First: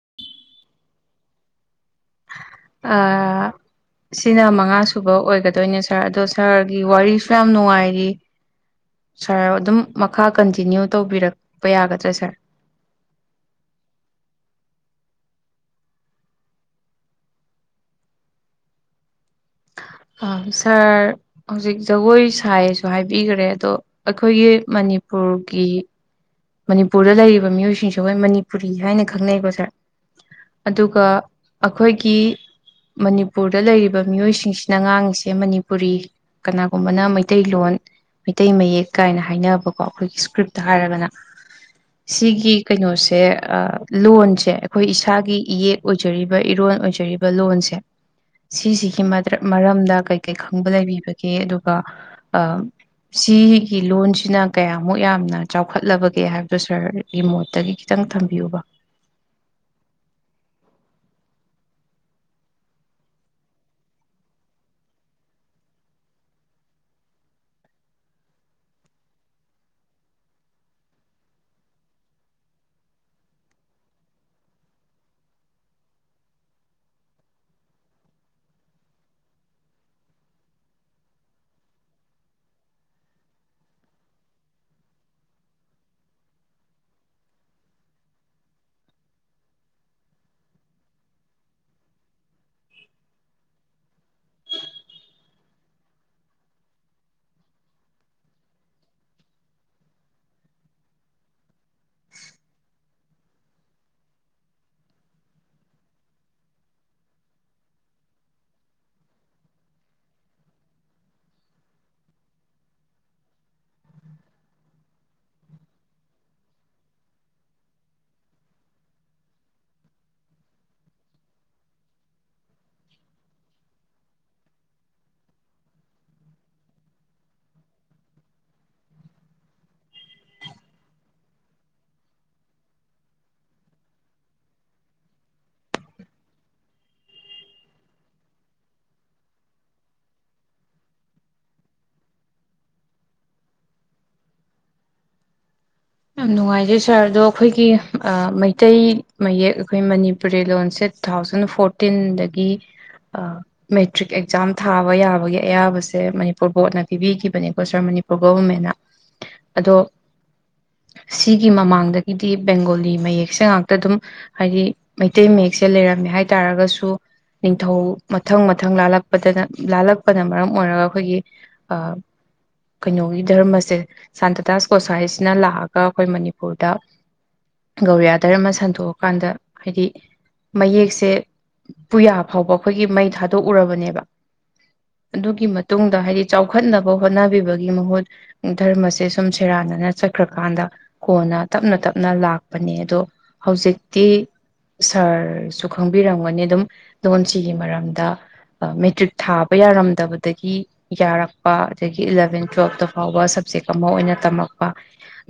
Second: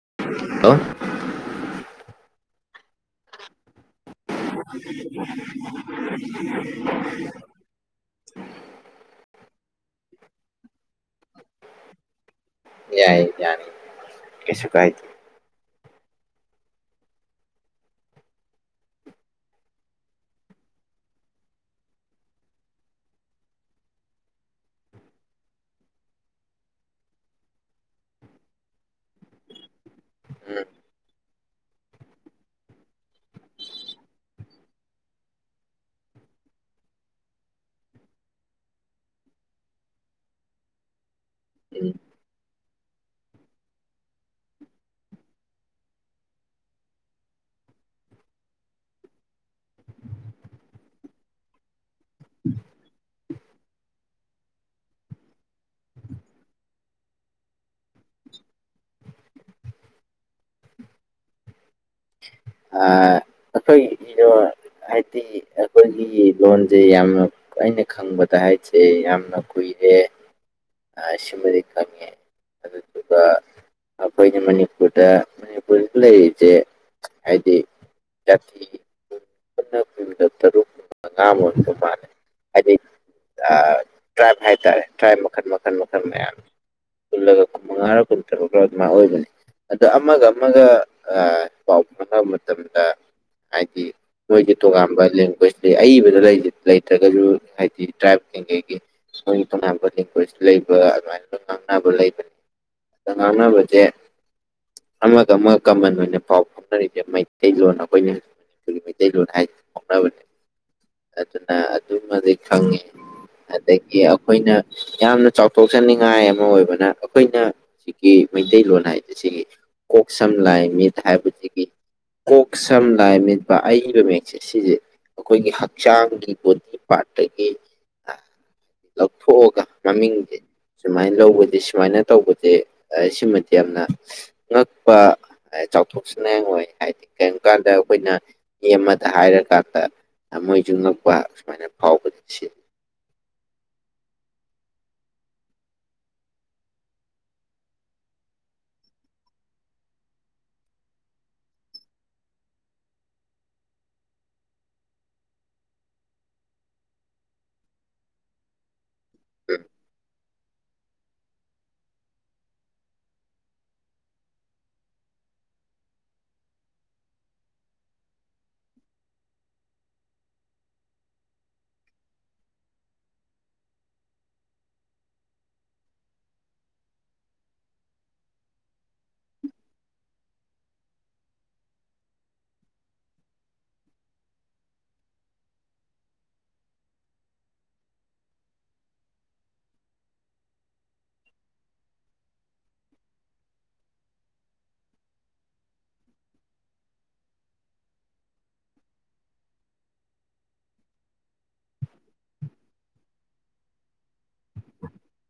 [unintelligible] ꯑꯑꯥ ꯁꯤꯅ ꯃꯉꯥꯁꯨꯨꯕ ꯑꯣꯏꯒꯗꯣꯏꯅꯦ ꯁꯥꯔ ꯑꯗꯣ ꯁꯥꯔꯒꯤ ꯋꯥꯔꯤꯁꯨ ꯌꯥꯝ ꯅꯨꯡꯉꯥꯏꯔꯤ ꯁꯥꯔ ꯑꯗꯨꯝ ꯃꯈꯥ ꯀꯟꯇꯤꯅ꯭ꯌꯨ ꯇꯧꯕꯤꯔꯛꯄ ꯌꯥꯒꯗ꯭ꯔꯥ ꯁꯥꯔ? ꯌꯥꯏ ꯌꯥꯅꯤ ꯀꯩꯁꯨ ꯀꯥꯏꯗꯦ ꯁꯥꯔ ꯍꯧꯖꯤꯛ ꯖꯒꯣꯏ ꯁꯥꯏꯁꯨ ꯍꯥꯏꯕꯤꯈꯔꯦ ꯑꯗꯣ ꯑꯩꯈꯣꯏꯒꯤ ꯃꯅꯤꯄꯨꯔꯒꯤ ꯃꯅꯤꯄꯨꯔꯗ ꯂꯩꯔꯤꯕ ꯃꯤꯑꯣꯏꯁꯤꯡꯁꯦ ꯍꯣꯏ ꯃꯅꯤꯄꯨꯔꯤ ꯍꯥꯏꯅ ꯈꯪꯅꯩꯀꯣ ꯁꯥꯔ ꯎꯝ ꯑꯗꯨꯒ ꯑꯩꯈꯣꯏꯒꯤ ꯃꯅꯤꯄꯨꯔꯗ ꯂꯩꯔꯤꯕ ꯃꯤꯑꯣꯏꯁꯤꯡꯁꯤꯅ ꯉꯥꯡꯉꯤꯁꯦ ꯃꯅꯤꯄꯨꯔꯤ ꯀꯅꯥꯒꯨꯝꯕꯅ ꯃꯩꯇꯩꯂꯣꯟ ꯃꯩꯇꯩ ꯃꯌꯦꯛ ꯀꯥꯏꯅ ꯍꯥꯏꯅꯕꯀꯣ ꯑꯩꯈꯣꯏꯒꯤ ꯏꯁꯀ꯭ꯔꯤꯞꯇ ꯍꯥꯏꯔꯒꯅ ꯎꯝ ꯁꯤꯒꯤ ꯀꯩꯅꯣꯁꯦ ꯂꯣꯟꯁꯦ ꯑꯩꯈꯣꯏ ꯏꯁꯥꯒꯤ ꯏꯌꯦꯛ ꯑꯣꯏꯖꯔꯤꯕ ꯏꯔꯣꯟ ꯑꯣꯏꯖꯔꯤꯕ ꯂꯣꯟꯁꯦ ꯁꯤꯁꯤꯒꯤ ꯃꯔꯝꯗ ꯀꯩꯀꯩ ꯈꯪꯕ ꯂꯩꯕꯤꯕꯒꯦ ꯑꯗꯨꯒ ꯁꯤꯒꯤ ꯂꯣꯟꯁꯤꯅ ꯀꯌꯥꯃꯨꯛ ꯌꯥꯝꯅ ꯆꯥꯎ ꯈꯠꯂꯕꯒꯦ ꯍꯥꯏꯕꯗꯨꯣ ꯁꯥꯔꯒꯤ ꯃꯣꯠꯇꯒꯤ ꯈꯤꯇꯪ ꯊꯝꯕꯤꯌꯨꯕ ꯫ ꯑꯩꯈꯣꯏꯒꯤ ꯏꯔꯣ ꯍꯥꯏꯗꯤ ꯑꯩꯈꯣꯏꯒꯤ ꯂꯣꯟꯁꯦ ꯌꯥꯝꯅ ꯑꯩꯅ ꯈꯪꯕꯗ ꯍꯥꯏꯁꯦ ꯌꯥꯝꯅ ꯀꯨꯏꯔꯦ ꯁꯤꯃꯗꯤ ꯈꯪꯉꯦ ꯑꯗꯨꯗꯨꯒ ꯑꯩꯈꯣꯏꯅ ꯃꯅꯤꯄꯨꯔꯗ ꯃꯅꯤꯄꯨꯔꯗ ꯂꯩꯔꯤꯕꯁꯦ ꯍꯥꯏꯗꯤ ꯖꯥꯇꯤ ꯄꯨꯟꯅ ꯀꯨꯟꯒ ꯇꯔꯨꯛ ꯃꯉꯥꯒ ꯑꯣꯏꯕ ꯃꯥꯜꯂꯦ ꯍꯥꯏꯗꯤ ꯇ꯭ꯔꯥꯏꯞ ꯍꯥꯏꯇꯥꯔꯦ ꯇ꯭ꯔꯥꯏꯞ ꯃꯈꯜ ꯃꯈꯜ ꯃꯈꯜ ꯃꯌꯥꯝꯅꯤ ꯄꯨꯜꯂꯒ ꯀꯨꯟ ꯃꯉꯥꯔ ꯀꯨꯟꯇꯔꯨꯛ ꯑꯗꯨꯃꯥꯏꯅ ꯑꯣꯏꯕꯅꯤ ꯑꯗ ꯑꯃꯒ ꯑꯃꯒ ꯄꯥꯎ ꯐꯥꯎꯅꯕ ꯃꯇꯝꯗ ꯍꯥꯏꯗꯤ ꯃꯣꯏꯒꯤ ꯇꯣꯉꯥꯟꯕ ꯂꯦꯡꯒ꯭ꯋꯦꯖ ꯂꯩ ꯑꯏꯕꯗ ꯂꯩꯇ꯭ꯔꯒꯁꯨ ꯍꯥꯏꯗꯤ ꯇ꯭ꯔꯥꯏꯕ ꯀꯒꯒꯤ ꯃꯣꯏꯒꯤ ꯇꯣꯉꯥꯟꯕ ꯂꯦꯡꯒ꯭ꯋꯦꯖ ꯂꯩꯕ ꯑꯗꯨꯃꯥꯏꯅ ꯉꯥꯡꯅꯕ ꯂꯩꯕꯅꯤ ꯑꯗꯣ ꯉꯥꯡꯅꯕꯁꯦ ꯑꯃꯒ - ꯑꯃꯒ ꯀꯃꯟ ꯑꯣꯏꯅ ꯄꯥꯎ ꯐꯥꯎꯅꯔꯤꯁꯦ ꯃꯩꯇꯩꯂꯣꯟ ꯑꯩꯈꯣꯏꯅ ꯃꯅꯤꯄꯨꯔꯤ ꯍꯖꯤꯛ ꯃꯩꯇꯩꯂꯣꯟ ꯍꯥꯏꯁꯤ ꯐꯥꯎꯅꯕꯅꯦ ꯑꯗꯨꯅ ꯑꯗꯨꯃꯗꯤ ꯈꯪꯉꯦ ꯑꯗꯒꯤ ꯑꯩꯈꯣꯏꯅ ꯌꯥꯝꯅ ꯆꯥꯎꯊꯣꯛꯆꯅꯤꯡꯉꯥꯏ ꯑꯃ ꯑꯣꯏꯕꯅ ꯑꯩꯈꯣꯏꯅ ꯁꯤꯒꯤ ꯃꯩꯇꯩꯂꯣꯟ ꯍꯥꯏꯁ ꯁꯤꯒꯤ ꯀꯣꯛ ꯁꯝ ꯂꯥꯏ ꯃꯤꯠ ꯍꯥꯏꯕꯁꯤꯒꯤ ꯀꯣꯛ ꯁꯝ ꯂꯥꯏ ꯃꯤꯠ ꯄꯥ ꯑꯏꯕ ꯃꯌꯦꯛꯁꯦ ꯁꯤꯁꯦ ꯑꯩꯈꯣꯏꯒꯤ ꯍꯛꯆꯥꯡꯒꯤ ꯕꯣꯗꯤ ꯄꯥꯔꯠꯇꯒꯤ ꯂꯧꯊꯣꯛꯑꯒ ꯃꯃꯤꯡꯁꯦ ꯁꯨꯃꯥꯏꯅ ꯂꯧꯕꯗꯤ ꯁꯨꯃꯥꯏꯅ ꯇꯧꯕꯁꯦ ꯁꯤꯃꯗꯤ ꯌꯥꯝꯅ ꯉꯛꯄ ꯆꯥꯎꯊꯣꯛꯆꯅꯤꯡꯉ ꯑꯣꯏ ꯍꯥꯏꯗꯤ ꯀꯔꯤꯒꯨꯝ ꯀꯥꯟꯗ ꯑꯩꯈꯣꯏꯅ ꯃꯤ ꯑꯃꯗ ꯍꯥꯏꯔꯀꯥꯟꯗ ꯃꯣꯏꯁꯨ ꯉꯛꯄ ꯁꯨꯃꯥꯏꯅ ꯐꯥꯎꯕꯗ ꯁꯤ ꯌꯥꯝ ꯅꯨꯡꯉꯥꯏꯖꯩ ꯁꯥꯔ ꯑꯗꯣ ꯑꯩꯈꯣꯏꯒꯤ ꯃꯩꯇꯩ ꯃꯌꯦꯛ ꯑꯩꯈꯣꯏ ꯃꯅꯤꯄꯨꯔꯤ ꯂꯣꯟꯁꯦ ꯇꯨ ꯊꯥꯎꯖꯟ ꯐꯣꯔꯇꯤꯟꯗꯒꯤ ꯃꯦꯇ꯭ꯔꯤꯛ ꯑꯦꯛꯖꯥꯝ ꯊꯥꯕ ꯌꯥꯕꯒꯤ ꯑꯌꯥꯕꯁꯦ ꯃꯅꯤꯄꯨꯔ ꯕꯣꯔꯗꯅ ꯄꯤꯕꯤꯈꯤꯕꯅꯦꯀꯣ ꯁꯥꯔ ꯃꯅꯤꯄꯨꯔ ꯒꯣꯕꯔꯃꯦꯟꯅ ꯑꯗꯣ ꯁꯤꯒꯤ ꯃꯃꯥꯡꯗꯒꯤꯗꯤ ꯕꯦꯡꯒꯣꯂꯤ ꯃꯌꯦꯛꯁꯦ ꯉꯥꯛꯇ ꯑꯗꯨꯝ ꯍꯥꯏꯗꯤ ꯃꯩꯇꯩ ꯃꯌꯦꯛꯁꯦ ꯂꯩꯔꯝꯃꯦ ꯍꯥꯏ ꯇꯥꯔꯒꯁꯨ ꯅꯤꯡꯊꯧ ꯃꯊꯪ- ꯃꯊꯪ ꯂꯥꯜꯂꯛꯄꯗꯅ ꯂꯥꯜꯂꯛꯄꯅ ꯃꯔꯝ ꯑꯣꯏꯔꯒ ꯑꯩꯈꯣꯏꯒꯤ ꯀꯩꯅꯣꯒꯤ ꯙꯔꯃꯁꯦ ꯁꯥꯟꯇꯇꯥꯁ ꯒꯣꯁꯥꯏ ꯅ ꯂꯥꯛꯑꯒ ꯑꯩꯈꯣꯏ ꯃꯅꯤꯄꯨꯔꯗ ꯒꯧꯔꯤꯌꯥ ꯙꯔꯃ ꯁꯟꯗꯣꯛꯑꯀꯥꯟꯗ ꯍꯥꯏꯗꯤ ꯃꯌꯦꯛꯁꯦ ꯄꯨꯌꯥ ꯐꯥꯎꯕ ꯑꯩꯈꯣꯏꯒꯤ ꯃꯩ ꯊꯥꯗꯣꯛꯎꯔꯕꯅꯦꯕ ꯑꯗꯨꯒꯤ ꯃꯇꯨꯡꯗ ꯍꯥꯏꯗꯤ ꯆꯥꯎꯈꯠꯅꯕ ꯍꯣꯠꯅꯕꯤꯕꯒꯤ ꯃꯍꯨꯠ ꯙꯔꯃꯁꯦ ꯁꯨꯝ ꯁꯦꯔꯥꯟꯅꯅ ꯆꯠ ꯈ꯭ꯔꯀꯥꯟꯗ ꯀꯣꯟꯅ ꯇꯞꯅ- ꯇꯞꯅ ꯂꯥꯛꯄꯅꯦ ꯑꯗꯣ ꯍꯧꯖꯤꯛꯇꯤ ꯁꯥꯔꯁꯨ ꯈꯪꯕꯤꯔꯝꯒꯅꯤ ꯑꯗꯨꯝ ꯂꯣꯟꯁꯤꯒꯤ ꯃꯔꯝꯗ ꯃꯦꯇ꯭ꯔꯤꯛ ꯊꯥꯕ ꯌꯥꯔꯝꯗꯕꯗꯒꯤ ꯌꯥꯔꯛꯄ ꯑꯗꯒꯤ ꯏꯂꯚꯦꯟ ꯇꯨꯋꯦꯜꯞꯇ ꯐꯥꯎꯕ ꯁꯕꯖꯦꯛ ꯑꯃ ꯑꯣꯏꯅ ꯇꯝꯃꯛꯄ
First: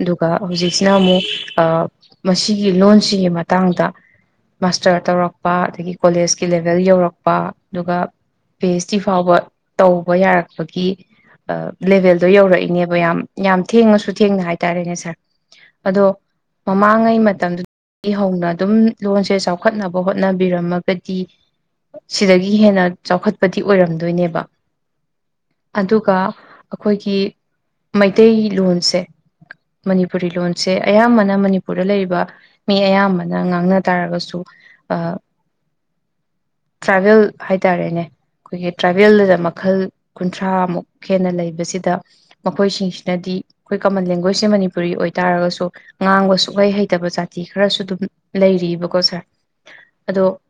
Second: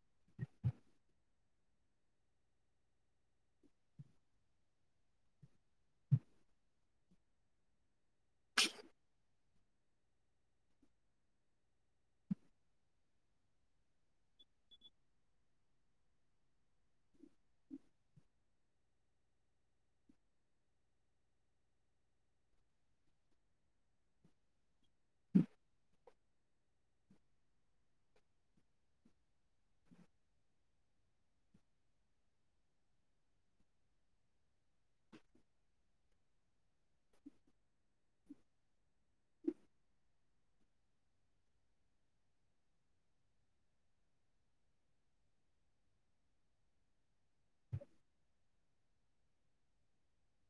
ꯑꯗꯨꯒ ꯍꯧꯖꯤꯛꯁꯤꯅ ꯑꯃꯨꯛ ꯃꯁꯤꯒꯤ ꯂꯣꯟꯁꯤꯒꯤ ꯃꯇꯥꯡꯗ ꯃꯥꯁꯇꯔ ꯇꯧꯔꯛꯄ ꯑꯗꯒꯤ ꯀꯣꯂꯦꯖꯀꯤ ꯂꯦꯚꯦꯜ ꯌꯧꯔꯛꯄ ꯑꯗꯨꯒ ꯄꯤ ꯑꯩꯆ ꯗꯤ ꯐꯥꯎꯕ ꯇꯧꯕ ꯌꯥꯔꯛꯄꯒꯤ ꯂꯦꯚꯦꯜꯗꯣ ꯌꯧꯔꯛꯏꯅꯦꯕ ꯌꯥꯝ ꯌꯥꯝ ꯊꯦꯡꯉꯁꯨ ꯊꯦꯡꯅ ꯍꯥꯏ ꯇꯥꯔꯦꯅꯦ ꯁꯥꯔ ꯑꯗꯣ ꯃꯃꯥꯡꯉꯩ ꯃꯇꯝꯗꯨꯗꯒꯤ ꯍꯧꯅ ꯑꯗꯨꯝ ꯂꯣꯟꯁꯦ ꯆꯥꯎꯈꯠꯅꯕ ꯍꯣꯠꯅꯕꯤꯔꯝꯃꯒꯗꯤ ꯁꯤꯗꯒꯤ ꯍꯦꯟꯅ ꯆꯥꯎꯈꯠꯄꯗꯤ ꯑꯣꯏꯔꯝꯗꯣꯏꯅꯦꯕ ꯑꯗꯨꯒ ꯑꯩꯈꯣꯏꯒꯤ ꯃꯩꯇꯩꯂꯣꯟꯁꯦ ꯃꯅꯤꯄꯨꯔꯤ ꯂꯣꯟꯁꯦ ꯑꯌꯥꯝꯕꯅ ꯃꯅꯤꯄꯨꯔꯗ ꯂꯩꯔꯤꯕ ꯃꯤ ꯑꯌꯥꯝꯕꯅ ꯉꯥꯡꯅ ꯇꯥꯔꯒꯁꯨ ꯇ꯭ꯔꯥꯏꯕꯦꯜ ꯍꯥꯏꯇꯥꯥꯔꯦꯅꯦ ꯑꯩꯈꯣꯏꯒꯤ ꯇ꯭ꯔꯥꯏꯕꯦꯜꯗꯨꯗ ꯃꯈꯜ ꯀꯨꯟꯊ꯭ꯔꯥꯃꯨꯛ ꯍꯦꯟꯅ ꯂꯩꯕꯁꯤꯗ ꯃꯈꯣꯏꯁꯤꯡꯁꯤꯅꯗꯤ ꯑꯩꯈꯣꯏ ꯀꯃꯟ ꯂꯦꯡ ꯒꯣꯏꯁ ꯁꯦ ꯃꯅꯤꯄꯨꯔꯤ ꯑꯣꯏꯇꯥꯔꯒꯁꯨ ꯉꯥꯡꯕ ꯁꯨꯛꯂꯩ ꯍꯩꯇꯕ ꯖꯥꯇꯤ ꯈꯔꯁꯨ ꯑꯗꯨꯝ ꯂꯩꯔꯤꯕꯀꯣ ꯁꯥꯔ ꯑꯗꯣ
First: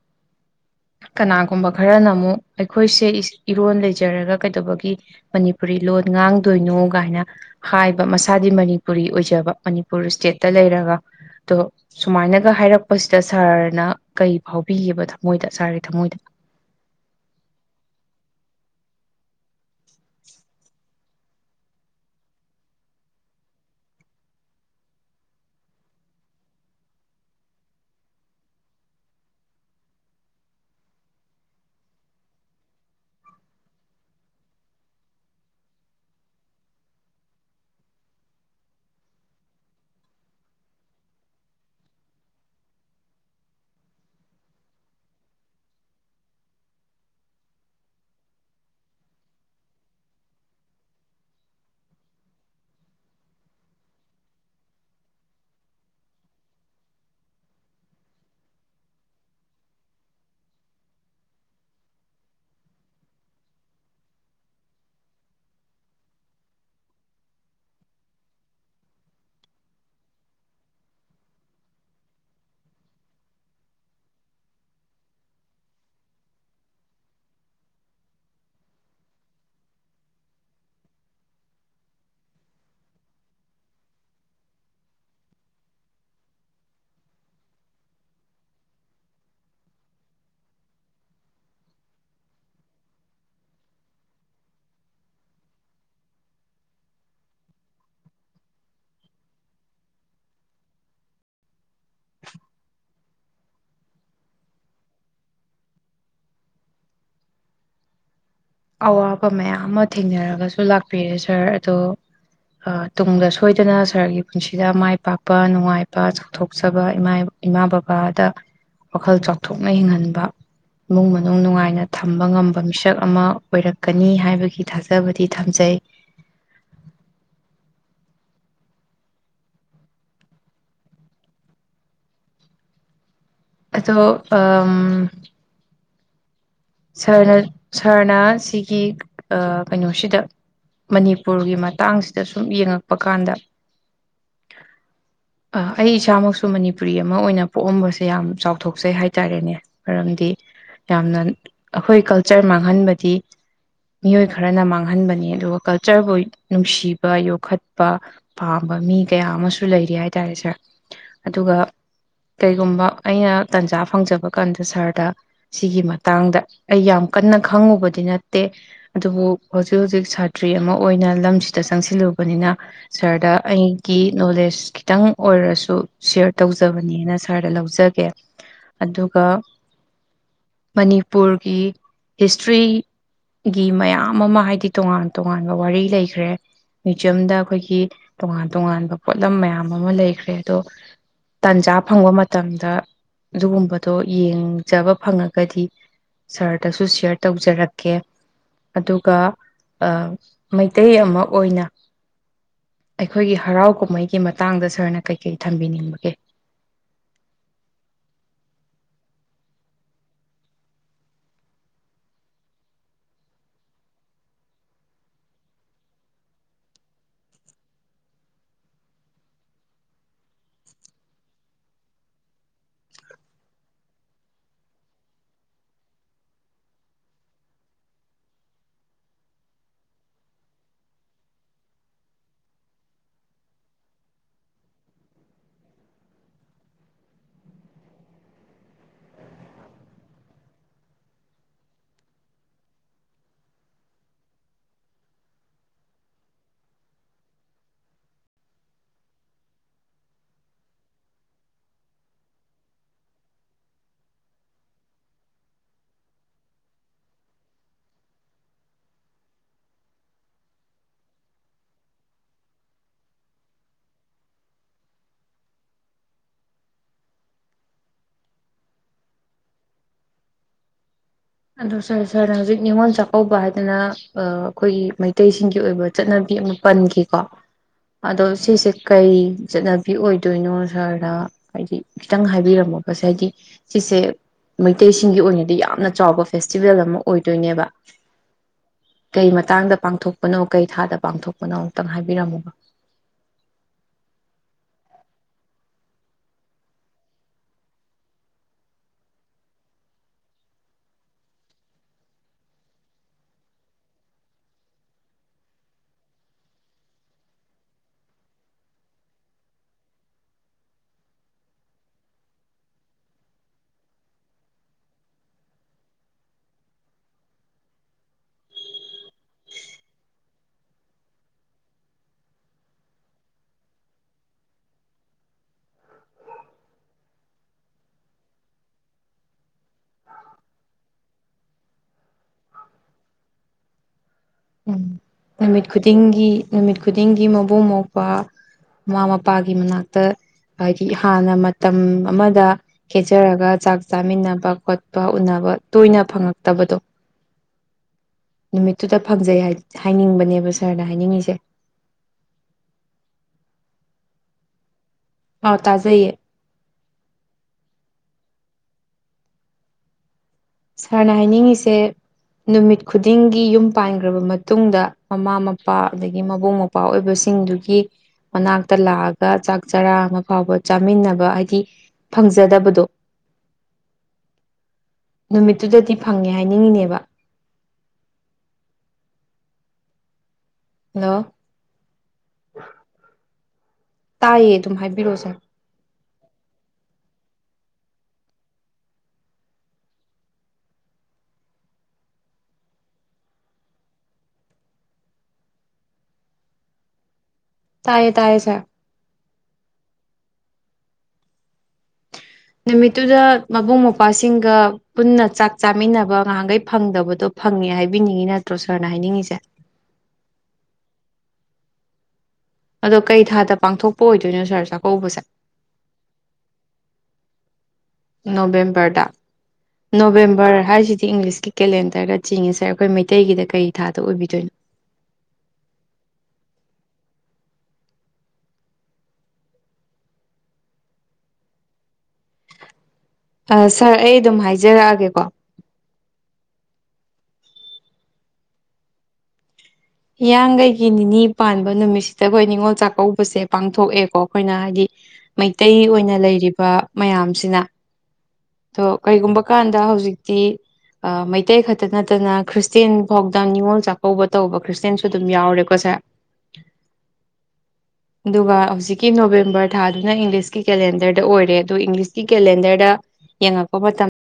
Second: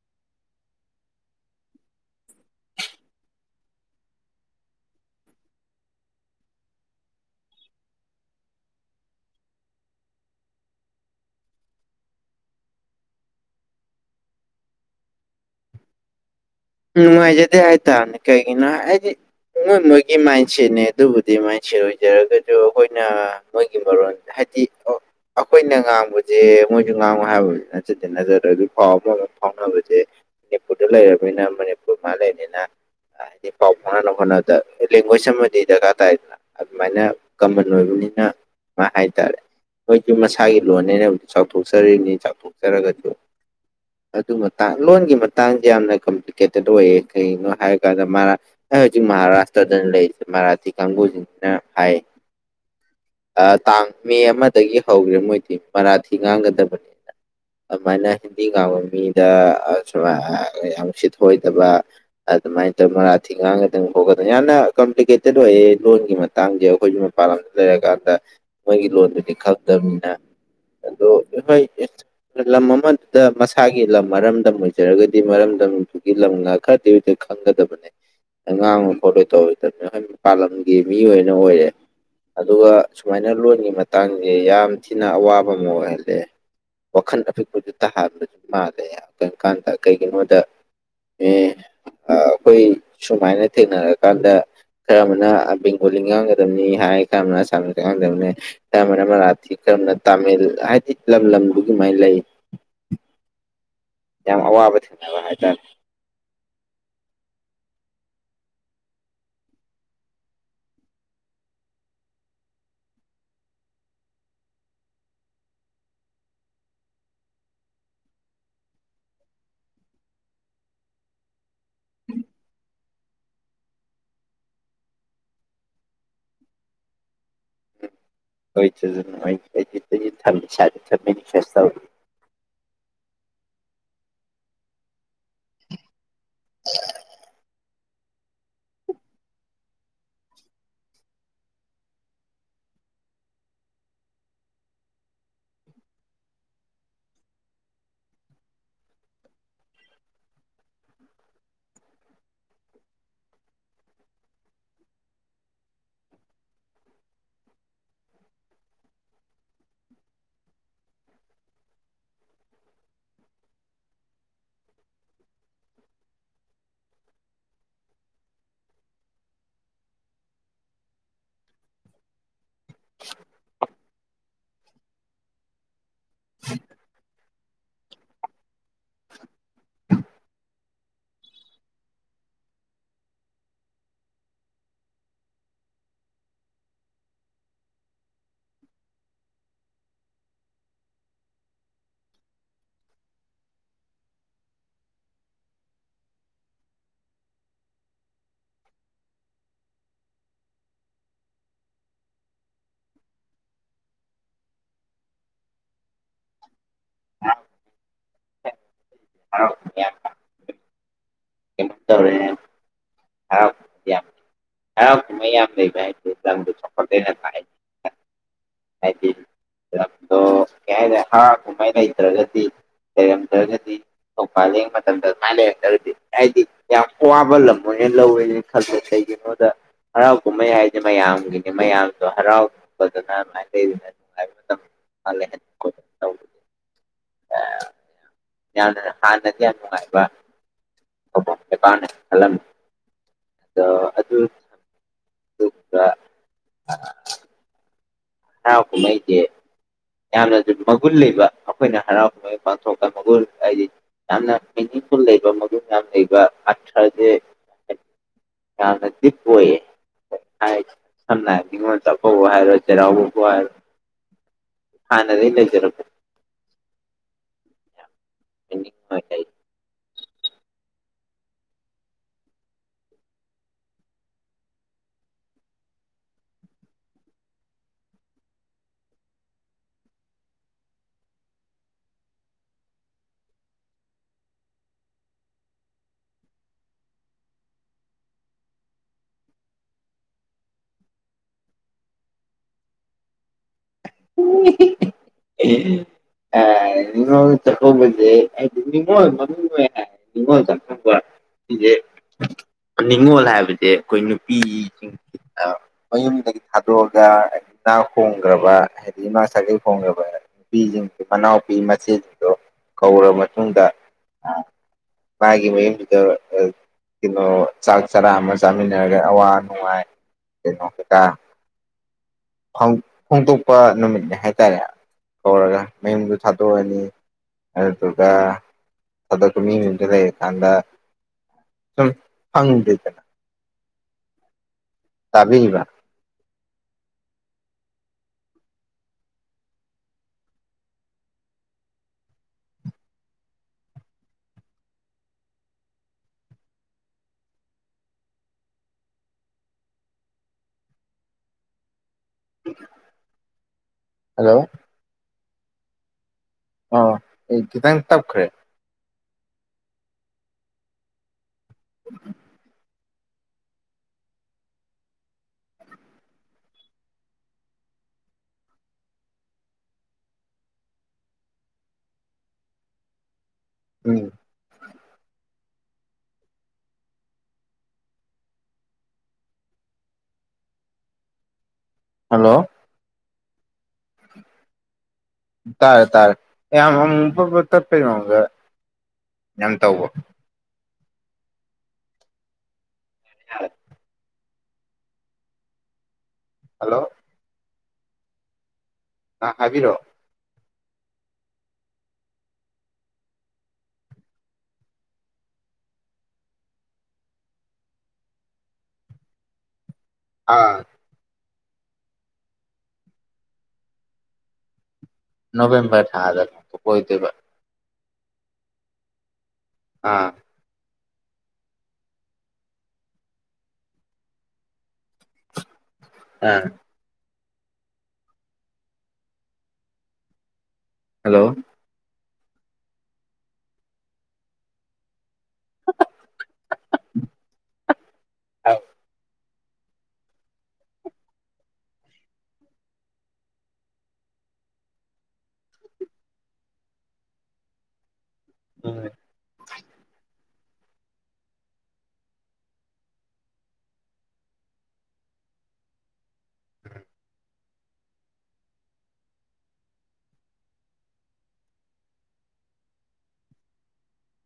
ꯀꯅꯥꯒꯨꯝꯕ ꯈꯔꯅ ꯑꯃꯨꯛ ꯑꯩꯈꯣꯏꯁꯦ ꯏꯔꯣꯟ ꯂꯩꯖꯔꯒ ꯀꯩꯗꯧꯕꯒꯤ ꯃꯅꯤꯄꯨꯔꯤ ꯂꯣꯟ ꯉꯥꯡꯗꯣꯏꯅꯣꯒꯥꯏꯅ ꯍꯥꯏꯕ ꯃꯁꯥ ꯍꯥꯏꯗꯤ ꯃꯅꯤꯄꯨꯔꯤ ꯑꯣꯏꯖꯕ ꯃꯅꯤꯄꯨꯔ ꯏꯁꯇꯦꯠꯇ ꯂꯩꯔꯒ ꯑꯗꯣ ꯁꯨꯃꯥꯏꯅꯒ ꯍꯥꯏꯔꯛꯄꯁꯤꯗ ꯁꯥꯔꯅ ꯀꯩ ꯐꯥꯎꯕꯤꯒꯦꯕ ꯊꯃꯣꯏꯗ ꯁꯥꯔꯒꯤ ꯊꯃꯣꯏꯗ ꯫ ꯅꯨꯡꯉꯥꯏꯖꯗꯦ ꯍꯥꯏꯇꯥꯥꯔꯅꯦ ꯀꯩꯒꯤꯅꯣ ꯍꯥꯏꯗꯤ ꯃꯣꯏ ꯃꯣꯏꯒꯤ ꯃꯥꯏꯟꯁꯦꯠꯅꯦ ꯑꯗꯨꯕꯨꯗꯤ ꯃꯥꯏꯟꯁꯦꯠ ꯑꯣꯏꯖꯔꯒꯁꯨ ꯑꯩꯈꯣꯏꯅ ꯃꯣꯏꯒꯤ ꯃꯔꯣꯟ ꯍꯥꯏꯕꯗꯤ ꯑꯩꯈꯣꯏꯅ ꯉꯥꯡꯕꯁꯦ ꯃꯣꯏꯁꯨ ꯉꯥꯡꯉ ꯍꯥꯏꯕ ꯅꯠꯆꯗꯦ ꯅꯠꯇꯗ꯭ꯔꯦ ꯑꯗꯨ ꯐꯥꯎꯕ ꯑꯃ ꯐꯥꯎꯅꯕꯁꯦ ꯃꯅꯤꯄꯨꯔꯗ ꯂꯩꯔꯕꯅꯤꯅ ꯃꯅꯤꯄꯨꯔ ꯃꯥ ꯂꯩꯅꯤꯅ ꯍꯥꯏꯗꯤ ꯄꯥꯎ ꯐꯥꯎꯅꯅꯕ ꯍꯣꯠꯅꯕꯗ ꯂꯦꯡꯒ꯭ꯋꯦꯖ ꯑꯃꯗꯤ ꯗꯔꯀꯥꯔ ꯇꯥꯏꯗꯅ ꯑꯗꯨꯃꯥꯏꯅ ꯀꯃꯟ ꯑꯣꯏꯕꯅꯤꯅ ꯃꯥ ꯍꯥꯏꯇꯥꯔꯦ ꯃꯣꯏꯁꯨ ꯃꯁꯥꯒꯤ ꯂꯣꯟꯅꯦꯅꯕꯨ ꯆꯥꯎꯊꯣꯛꯆꯔꯤꯅꯤ ꯆꯥꯎꯊꯣꯛꯆꯔꯒꯁꯨ ꯑꯗꯨ ꯃꯇꯥꯡ ꯂꯣꯟꯒꯤ ꯃꯇꯥꯡꯁꯦ ꯌꯥꯝꯅ ꯀꯦꯇꯦꯠ ꯑꯣꯏꯌꯦ ꯀꯩꯒꯤꯅꯣ ꯍꯥꯏꯔꯀꯥꯟꯗ ꯑꯩ ꯍꯧꯖꯤꯛ ꯃꯍꯥꯔꯥꯁꯇ꯭ꯔꯗꯅ ꯂꯩꯔꯤꯁꯦ ꯃꯔꯥꯊꯤ ꯀꯥꯡꯕꯨꯁꯤꯅ ꯍꯥꯏ ꯇꯥꯡ ꯃꯦ ꯑꯃꯗꯒꯤ ꯍꯧꯈ꯭ꯔꯦ ꯃꯣꯏꯗꯤ ꯃꯔꯥꯊꯤ ꯉꯥꯡꯒꯗꯕꯅꯤꯅ ꯑꯗꯨꯃꯥꯏꯅ ꯍꯤꯟꯗꯤ ꯉꯥꯡꯕ ꯃꯤꯗ ꯁꯥꯏ ꯌꯥꯝ ꯁꯤ ꯁꯣꯏꯗꯕ ꯑꯗꯨꯃꯥꯏꯅ ꯇꯧ ꯃꯔꯥꯊꯤ ꯉꯥꯡꯒꯗꯪ ꯈꯣꯠꯀꯗ ꯌꯥꯝꯅ ꯀꯝꯄ꯭ꯂꯤꯀꯦꯇꯦꯠ ꯑꯣꯏꯌꯦ ꯂꯣꯟꯒꯤ ꯃꯇꯥꯡꯁꯦ ꯑꯩꯈꯣꯏꯒꯤ ꯃꯄꯥꯟ ꯂꯝꯗ ꯂꯩꯔꯀꯥꯟꯗ ꯃꯣꯏꯒꯤ ꯂꯣꯟꯗꯨꯗꯤ ꯈꯪꯗꯕꯅꯤꯅ ꯑꯗꯣ ꯍꯣꯏ ꯂꯝ ꯑꯃꯗꯨꯗ ꯃꯁꯥꯒꯤ ꯂꯝ ꯃꯔꯝꯗꯝ ꯑꯣꯏꯖꯔꯒꯗꯤ ꯃꯔꯝꯗꯝ ꯒꯤ ꯂꯝꯅ ꯈꯔꯗꯤ ꯍꯧꯛꯇ ꯈꯪꯒꯗꯕꯅꯤ ꯉꯥꯡꯂꯣꯏ ꯈꯣꯠꯂꯣꯏ ꯇꯧꯔꯣꯏꯗꯕꯅꯤ ꯑꯩꯣꯏ ꯃꯄꯥꯟ ꯂꯝꯒꯤ ꯃꯤ ꯑꯣꯏꯅ ꯑꯣꯏꯔꯦ ꯑꯗꯨꯒ ꯁꯨꯃꯥꯏꯅ ꯂꯣꯟꯒꯤ ꯃꯇꯥꯡꯁꯦ ꯌꯥꯝ ꯊꯤꯅ ꯑꯋꯥꯕ ꯑꯃ ꯑꯣꯏꯍꯜꯂꯦ ꯋꯥꯈꯜ ꯑꯄꯤꯛꯄꯁꯨ ꯇꯥꯍꯟꯕꯁꯨ ꯃꯥꯜꯂꯦ ꯀꯔꯤꯝ ꯀꯥꯟꯗ ꯀꯩꯒꯤꯅꯣꯗ ꯑꯦ ꯑꯩꯈꯣꯏ ꯁꯨꯃꯥꯏꯅ ꯊꯦꯡꯅꯔꯛꯀꯥꯟꯗ ꯈꯔ ꯑꯃꯅ ꯕꯦꯡꯒꯣꯂꯤ ꯉꯥꯡꯒꯗꯕꯅꯤ ꯍꯥꯏ ꯈꯔ ꯑꯃꯅ ꯑꯁꯥꯃꯤꯁ ꯉꯥꯡꯗꯕꯅꯤ ꯈꯔ ꯑꯃꯅ ꯃꯔꯥꯊꯤ ꯈꯔ ꯑꯃꯅ ꯇꯥꯃꯤꯜ ꯍꯥꯏꯗꯤ ꯂꯝ ꯂꯝꯗꯨꯒꯤꯃꯥꯏꯅ ꯂꯩ ꯫ ꯌꯥꯝ ꯑꯋꯥꯕ ꯊꯦꯡꯅꯕ ꯍꯥꯏꯇꯥꯔꯦ꯫ ꯑꯋꯥꯕ ꯃꯌꯥꯝ ꯑꯃ ꯊꯦꯡꯅꯔꯒꯁꯨ ꯂꯥꯛꯄꯤꯔꯦ ꯁꯥꯔ ꯑꯗꯣ ꯇꯨꯡꯗ ꯁꯣꯏꯗꯅ ꯁꯥꯔꯒꯤ ꯄꯨꯟꯁꯤꯗ ꯃꯥꯏ ꯄꯥꯛꯄ ꯅꯨꯡꯉꯥꯏꯕ ꯆꯥꯎꯊꯣꯛꯆꯕ ꯏꯃꯥ ꯕꯕꯥꯗ ꯋꯥꯈꯜ ꯆꯥꯎꯊꯣꯛꯅ ꯍꯤꯡꯍꯟꯕ ꯏꯃꯨꯡ- ꯃꯅꯨꯡ ꯅꯨꯡꯉꯥꯏꯅ ꯊꯝꯕ ꯉꯝꯕ ꯃꯤꯁꯛ ꯑꯃ ꯑꯣꯏꯔꯛꯀꯅꯤ ꯍꯥꯏꯕꯒꯤ ꯊꯥꯖꯕꯗꯤ ꯊꯝꯖꯩ ꯫ ꯍꯣꯏ [unintelligible] ꯑꯗꯣ ꯑ ꯁꯥꯔꯅ ꯁꯥꯔꯅ ꯁꯤꯒꯤ ꯀꯩꯅꯣꯁꯤꯗ ꯃꯅꯤꯄꯨꯔꯒꯤ ꯃꯇꯥꯡꯁꯤꯗ ꯁꯨꯝ ꯌꯦꯡꯉꯛꯄ ꯀꯥꯟꯗ ꯑꯩ ꯏꯁꯥꯃꯛꯁꯨ ꯃꯅꯤꯄꯨꯔꯤ ꯑꯃ ꯑꯣꯏꯅ ꯄꯣꯛꯑꯝꯕꯁꯦ ꯌꯥꯝ ꯆꯥꯎꯊꯣꯛꯆꯩ ꯍꯥꯏ ꯇꯔꯦꯅꯦ ꯃꯔꯝꯗꯤ ꯌꯥꯝꯅ ꯑꯩꯈꯣꯏ ꯀꯜꯆꯔ ꯃꯥꯡꯍꯟꯕꯗꯤ ꯃꯤꯑꯣꯏ ꯈꯔꯅ ꯃꯥꯡꯍꯟꯕꯅꯤ ꯑꯗꯨꯒ ꯀꯜꯆꯔꯕꯨ ꯅꯨꯡꯁꯤꯕ ꯌꯣꯛꯈꯠꯄ ꯄꯥꯝꯕ ꯃꯤ ꯀꯌꯥ ꯑꯃꯁꯨ ꯂꯩꯔꯤ ꯍꯥꯏꯇꯥꯔꯦ ꯁꯥꯔ ꯑꯗꯨꯒ ꯀꯩꯒꯨꯝꯕ ꯑꯩꯅ ꯇꯥꯟꯖꯥ ꯐꯪꯖꯕ ꯀꯥꯟꯗ ꯁꯥꯔꯗ ꯁꯤꯒꯤ ꯃꯇꯥꯡꯗ ꯑꯩ ꯌꯥꯝ ꯀꯟꯅ ꯈꯪꯉꯨꯕꯗꯤ ꯅꯠꯇꯦ ꯑꯗꯨꯕꯨ ꯍꯧꯖꯤꯛ ꯍꯧꯖꯤꯛ ꯁꯥꯇ꯭ꯔꯤ ꯑꯃ ꯑꯣꯏꯅ ꯂꯝꯁꯤꯗ ꯆꯪꯁꯤꯜꯂꯨꯕꯅꯤꯅ ꯁꯥꯔꯗꯥꯥ ꯑꯩꯒꯤ ꯅꯣꯂꯦꯖ ꯈꯤꯇꯪ ꯑꯣꯏꯔꯁꯨ ꯁꯦꯌꯔ ꯇꯧꯖꯕꯅꯦꯅ ꯁ ꯁꯥꯔꯗ ꯂꯧꯖꯒꯦ ꯑꯗꯨꯒ ꯃꯅꯤꯄꯨꯔ ꯒꯤ ꯍꯤꯁꯇ꯭ꯔꯤꯒꯤ ꯃꯌꯥꯝ ꯑꯃ ꯍꯥꯏꯗꯤ ꯇꯣꯉꯥꯟ ꯇꯣꯉꯥꯟꯕ ꯋꯥꯔꯤ ꯂꯩꯈ꯭ꯔꯦ ꯃ꯭ꯌꯨꯖ꯭ꯌꯝꯗ ꯑꯩꯈꯣꯏꯒꯤ ꯇꯣꯉꯥꯟ ꯇꯣꯉꯥꯟꯕ ꯄꯣꯠꯂꯝ ꯃꯌꯥꯝ ꯑꯃ ꯂꯩꯈ꯭ꯔꯦ ꯑꯗꯣ ꯇꯥꯟꯖꯥ ꯐꯪꯕ ꯃꯇꯝꯗ ꯑꯗꯨꯒꯨꯝꯕꯗꯣ ꯌꯦꯡꯖꯕ ꯐꯪꯉꯒꯗꯤ ꯁꯥꯔꯗꯁꯨ ꯁꯤꯌꯥꯔ ꯇꯧꯖꯔꯛꯀꯦ ꯑꯗꯨꯒ ꯃꯩꯇꯩ ꯑꯃ ꯑꯣꯏꯅ ꯑꯩꯈꯣꯏꯒꯤ ꯍꯔꯥꯎ ꯀꯨꯝꯍꯩꯒꯤ ꯃꯇꯥꯡꯗ ꯁꯥꯔꯅ ꯀꯩꯀꯩ ꯊꯝꯕꯤꯅꯤꯡꯕꯒꯦ ꯑ ꯍꯔꯥꯎ ꯃꯌꯥꯝꯅ ꯀꯩꯅꯣꯝꯇꯧꯔꯦ ꯍꯔꯥꯎ ꯌꯥꯝ ꯍꯔꯥꯎ ꯀꯨꯝꯃꯩ ꯌꯥꯝ ꯂꯩꯕ ꯍꯥꯏꯖꯦ ꯂꯝꯗꯣ ꯆꯥꯎꯈꯠꯂꯦꯅ ꯇꯥꯛꯏꯅꯤ ꯍꯥꯏꯗꯤ ꯂꯝꯗꯣ ꯀꯩ ꯍꯥꯏꯇꯥꯦ ꯍꯥꯔ ꯀꯨꯝꯍꯩ ꯂꯩꯇ꯭ꯔꯒꯗꯤ ꯂꯩꯔꯝꯗ꯭ꯔꯒꯗꯤ ꯊꯧꯄ ꯂꯦꯡꯕ ꯃꯇꯝꯗ ꯑꯗꯨꯃꯥꯏꯅ ꯂꯩꯔꯝꯗ꯭ꯔꯒꯗꯤ ꯍꯥꯏꯗꯤ ꯌꯥꯝ ꯑꯋꯥꯕ ꯂꯝ ꯑꯣꯏꯅ ꯂꯧꯋꯦꯅ ꯈꯜꯂꯦ ꯀꯩꯒꯤꯅꯣꯗ ꯍꯔꯥꯎ ꯀꯨꯝꯍꯩ ꯍꯥꯏꯗꯤꯦ ꯃꯌꯥꯝꯒꯤꯅꯤ ꯃꯌꯥꯝꯗꯣ ꯍꯔꯥꯎꯄꯗꯅ ꯑꯗꯨꯃꯥꯏꯅ [inaudible] [unintelligible] ꯌꯥꯝꯅ ꯍꯥꯟꯅꯗꯤ ꯌꯥꯝ ꯅꯨꯡꯉꯥꯏꯕ ꯐꯐꯝ ꯂꯩꯀꯥꯎꯅꯦꯅ ꯈꯜꯂꯝꯃꯤ ꯑꯗꯣ ꯑꯗꯨ ꯑꯗꯨꯒꯕ ꯍꯥ ꯍꯨꯃꯥꯏꯒꯦ ꯌꯥꯝꯅꯁꯨ ꯃꯒꯨꯟ ꯂꯩꯕ ꯑꯩꯈꯣꯏꯅ ꯍꯔꯥꯎ ꯀꯨꯝꯍꯩ ꯄꯥꯡꯊꯣꯛꯄ ꯃꯒꯨꯟ ꯍꯥꯏꯗꯤ ꯌꯥꯝꯅ ꯃꯤꯅꯤꯡꯐꯨꯜ ꯂꯩꯕ ꯃꯒꯨꯟ ꯌꯥꯝ ꯂꯩꯕ ꯑꯊ꯭ꯔꯁꯦ ꯌꯥꯝꯅ ꯗꯤꯞ ꯑꯣꯏꯌꯦ ꯁꯝꯅ ꯍꯥꯏꯔꯕꯗ ꯃꯤꯉꯣꯟꯗ ꯑꯐꯧꯕ ꯍꯥꯏꯔꯣ ꯆꯩꯔꯥꯎꯕꯕꯨ ꯍꯥꯏꯔꯣ ꯍꯅ ꯏ ꯂꯩꯖꯔꯄ ꯍ ꯇ ꯑꯗꯣ ꯁꯥꯔ ꯁꯥꯔꯅ ꯍꯧꯖꯤꯛ ꯅꯤꯉꯣꯜ ꯆꯥꯛꯀꯧꯕ ꯍꯥꯏꯗꯅ ꯑꯩꯈꯣꯏꯒꯤ ꯃꯩꯇꯩꯁꯤꯡꯒꯤ ꯑꯣꯏꯕ ꯆꯠꯅꯕꯤ ꯑꯃ ꯄꯟꯈꯤꯀꯣ ꯑꯗꯣ ꯁꯤꯁꯦ ꯀꯩ ꯆꯠꯅꯕꯤ ꯑꯣꯏꯗꯣꯏꯅꯣ ꯁꯥꯔꯅ ꯍꯥꯏꯗꯤ ꯈꯤꯇꯪ ꯍꯥꯏꯕꯤꯔꯝꯃꯣꯕꯁꯦ ꯍꯥꯏꯗꯤ ꯁꯤꯁꯦ ꯃꯩꯇꯩꯁꯤꯡꯒꯤ ꯑꯣꯏꯅꯗꯤ ꯌꯥꯝꯅ ꯆꯥꯎꯕ ꯐꯦꯁꯇꯤꯚꯦꯜ ꯑꯃ ꯑꯣꯏꯗꯣꯏꯅꯦꯕ ꯀꯩ ꯃꯇꯥꯡꯗ ꯄꯥꯡꯊꯣꯛꯄꯅꯣ ꯀꯩ ꯊꯥꯗ ꯄꯥꯡꯊꯣꯛꯄꯅꯣ ꯑꯝꯛꯇꯪ ꯍꯥꯏꯕꯤꯔꯝꯃꯣꯕ ꯅꯤꯡꯉꯣꯜ ꯆꯥꯛꯀꯧꯕꯁꯦ ꯑꯩꯗꯤ ꯅꯤꯡꯉꯣꯜ ꯃ ꯅꯤꯡꯅꯤꯉꯣꯜ ꯆꯥꯛꯀꯧꯕ ꯁꯤꯁꯦ ꯅꯤꯡꯅꯤꯉꯣꯜ ꯍꯥꯏꯕꯁꯦ ꯑꯩꯈꯣꯏ ꯅꯨꯄꯤꯁꯤꯡ ꯃꯌꯨꯝꯗꯒꯤ ꯊꯥꯗꯣꯛꯑꯒ ꯆꯥꯛꯣꯡ ꯍꯧꯈ꯭ꯔꯕ ꯍꯥꯏꯗꯤ ꯏꯃꯥ ꯁꯥꯒꯩ ꯈꯣꯡꯈ꯭ꯔꯕ ꯅꯨꯄꯤꯁꯤꯡꯁ ꯃꯅꯥꯎꯄꯤ ꯃꯆꯦꯁꯤꯡꯗꯣ ꯀꯧꯔꯕ ꯃꯇꯨꯡꯗ ꯃꯥꯒꯤ ꯃꯌꯨꯝꯁꯤꯗ ꯀꯩꯅꯣ ꯆꯥꯛ ꯆꯔꯥ ꯑꯃ ꯆꯥꯃꯤꯟꯅꯔꯒ ꯑꯋꯥ ꯅꯨꯡꯉꯥꯏ ꯀꯩꯅꯣ ꯀꯩꯀꯥ ꯐꯣꯡꯗꯣꯛꯄ ꯅꯨꯃꯤꯠꯅꯦ ꯍꯥꯏꯇꯥꯔꯦ ꯀꯧꯔꯒ ꯃꯌꯨꯝꯗꯨ ꯊꯥꯗꯣꯛꯑꯅꯤ ꯑꯗꯨꯗꯨꯒ ꯊꯥꯗꯣꯛꯄ ꯃꯤ ꯃꯨꯝꯗꯨ ꯂꯩꯔꯀꯥꯟꯗ ꯁꯨꯝ ꯐꯪꯗꯦꯗꯅ ꯎꯝ ꯇꯥꯕꯤꯔꯤꯕ ꯅꯨꯃꯤꯠ ꯈꯨꯗꯤꯡꯒꯤ ꯅꯨꯃꯤꯠ ꯈꯨꯗꯤꯡꯒꯤ ꯃꯕꯨꯡ ꯃꯧꯄꯥ ꯃꯃꯥ ꯃꯄꯥꯒꯤ ꯃꯅꯥꯛꯇ ꯍꯥꯏꯗꯤ ꯍꯥꯟꯅ ꯃꯇꯝ ꯑꯃꯗ ꯈꯦꯠꯆꯔꯒ ꯆꯥꯛ ꯆꯥꯃꯤꯟꯅꯕ ꯈꯣꯠꯄ ꯎꯅꯕ ꯇꯣꯏꯅ ꯐꯪꯉꯛꯇꯕꯗꯣ ꯅꯨꯃꯤꯠꯇꯨꯗ ꯐꯪꯖꯩ ꯍꯥꯏꯗꯤ ꯍꯥꯏꯅꯤꯡꯕꯅꯦꯕ ꯁꯥꯔꯅ ꯍꯥꯏꯅꯤꯡꯉꯤꯁꯦ ꯍꯂꯣ ꯑꯥꯎ ꯇꯥꯖꯩꯌꯦ ꯑ ꯑꯩ ꯈꯤꯇꯪ ꯇꯞꯈ꯭ꯔꯦ ꯁꯥꯔꯅ ꯍꯥꯏꯅꯤꯡꯉꯁꯤ ꯁꯦ ꯅꯨꯃꯤꯠ ꯈꯨꯗꯤꯡꯒꯤ ꯌꯨꯝ ꯄꯥꯟꯒ꯭ꯔꯕ ꯃꯇꯨꯡꯗ ꯃꯃꯥ ꯃꯄꯥ ꯑꯗꯒꯤ ꯃꯕꯨꯡ ꯃꯧꯄ꯭ꯋꯥ ꯑꯣꯏꯕꯁꯤꯡꯗꯨꯒꯤ ꯃꯅꯥꯛꯇ ꯂꯥꯛꯑꯒ ꯆꯥꯛ ꯆꯔꯥ ꯑꯃ ꯐꯥꯎꯕ ꯆꯥꯃꯤꯟꯅꯕ ꯍꯥꯏꯗꯤ ꯐꯪꯖꯗꯕꯗꯣ ꯎꯝ ꯅꯨꯃꯤꯠꯇꯨꯗꯗꯤ ꯐꯪꯉꯦ ꯍꯥꯏꯅꯤꯡꯏꯤꯅꯦꯕ ꯍꯜꯂꯣ ꯍꯜꯂꯣ ꯇꯥꯏꯌꯦ ꯑꯗꯨꯝ ꯍꯥꯏ ꯇꯔꯦ ꯇꯔꯦ ꯌꯥꯝ ꯇꯠꯄꯩꯅꯣꯃꯒ ꯌꯥꯝ ꯇꯧꯕ ꯌꯥꯔ ꯍꯜꯂꯣ ꯇꯥꯏꯌꯦ ꯇꯥꯏꯌꯦ ꯁꯥꯥꯏꯦ ꯑ ꯍꯥꯏꯕꯤꯔꯛꯑꯣ ꯅꯨꯃꯤꯠꯇꯨꯗ ꯃꯕꯨꯡ ꯃꯧꯄ꯭ꯋꯥꯁꯤꯡꯒ ꯄꯨꯟꯅ ꯆꯥꯛ ꯆꯥꯃꯤꯟꯅꯕ ꯉꯍꯈꯩ ꯐꯪꯗꯕꯗꯣ ꯐꯪꯉꯦ ꯍꯥꯏꯕꯤꯅꯤꯡꯉꯤ ꯅꯠꯇ꯭ꯔꯣ ꯁꯥꯔꯅ ꯍꯥꯏꯅꯤꯡꯉꯤꯁꯦ ꯑꯥ ꯑꯗꯣ ꯀꯩ ꯊꯥꯗ ꯄꯥꯡꯊꯣꯛꯄ ꯑꯣꯏꯗꯣꯏꯅꯣ ꯁꯥꯔ ꯆ ꯅꯣꯕꯦꯝꯕꯔ ꯊꯥꯗ ꯑꯣꯏꯣꯏꯗꯕ ꯅꯚꯦꯝꯦꯝꯕꯔꯗ ꯑꯥ ꯅꯣꯕꯦꯝꯕꯔ ꯍꯥꯏꯁꯤꯗꯤ ꯁꯤ ꯏꯪꯂꯤꯁꯀꯤ ꯀꯦꯂꯦꯟꯗꯔꯒ ꯆꯤꯡꯉꯦ ꯁꯥꯔ ꯑꯩꯈꯣꯏ ꯃꯩꯇꯩꯒꯤꯗ ꯀꯔꯤ ꯊꯥꯗ ꯑꯣꯏꯕꯤꯗꯣꯏꯅꯣ ꯑꯥ ꯍꯜꯂꯣ ꯁꯥꯔ ꯑꯩ ꯑꯗꯨꯝ ꯍꯥꯏꯖꯔꯛꯑꯒꯦꯀꯣ ꯍ ꯍꯤꯌꯥꯡꯒꯩꯒꯤ ꯅꯤꯅꯤ ꯄꯥꯟꯕ ꯅꯨꯃꯤꯠꯁꯤꯗ ꯑꯩꯈꯣꯏ ꯅꯤꯉꯣꯜ ꯆꯥꯛꯀꯧꯕꯁꯦ ꯄꯥꯡꯊꯣꯛꯑꯦꯀꯣ ꯑꯩꯈꯣꯏꯅ ꯍꯥꯏꯗꯤ ꯃꯩꯇꯩ ꯑꯣꯏꯅ ꯂꯩꯔꯤꯕ ꯃꯌꯥꯝꯁꯤꯅ ꯎꯝ ꯑꯣ ꯀꯩꯒꯨꯝꯕ ꯀꯥꯟꯗ ꯍꯧꯖꯤꯛ ꯃꯩꯇꯩ ꯈꯛꯇ ꯅꯠꯇꯅ ꯈ꯭ꯔꯤꯁꯇꯦꯟ ꯐꯥꯎꯗ ꯅꯤꯡꯉꯣꯜ ꯆꯥꯛꯀꯧꯕ ꯇꯧꯕ ꯈ꯭ꯔꯤꯁꯇꯦꯟꯁꯨ ꯑꯗꯨꯝ ꯌꯥꯎꯔꯦꯀꯣ ꯁꯦ ꯎ ꯑꯗꯨꯒ ꯍꯧꯖꯤꯛꯀꯤ ꯅꯣꯕꯦꯝꯕꯔ ꯊꯥꯗꯨꯅ ꯏꯪꯂꯤꯁꯀꯤ ꯀꯦꯂꯦꯟꯗꯔꯗ ꯑꯣꯏꯔꯦ ꯑꯣ ꯏꯪꯂꯤꯁꯀꯤ ꯀꯦꯂꯦꯟꯗꯔꯗ ꯌꯦꯡꯉꯛꯄ ꯃꯇꯝ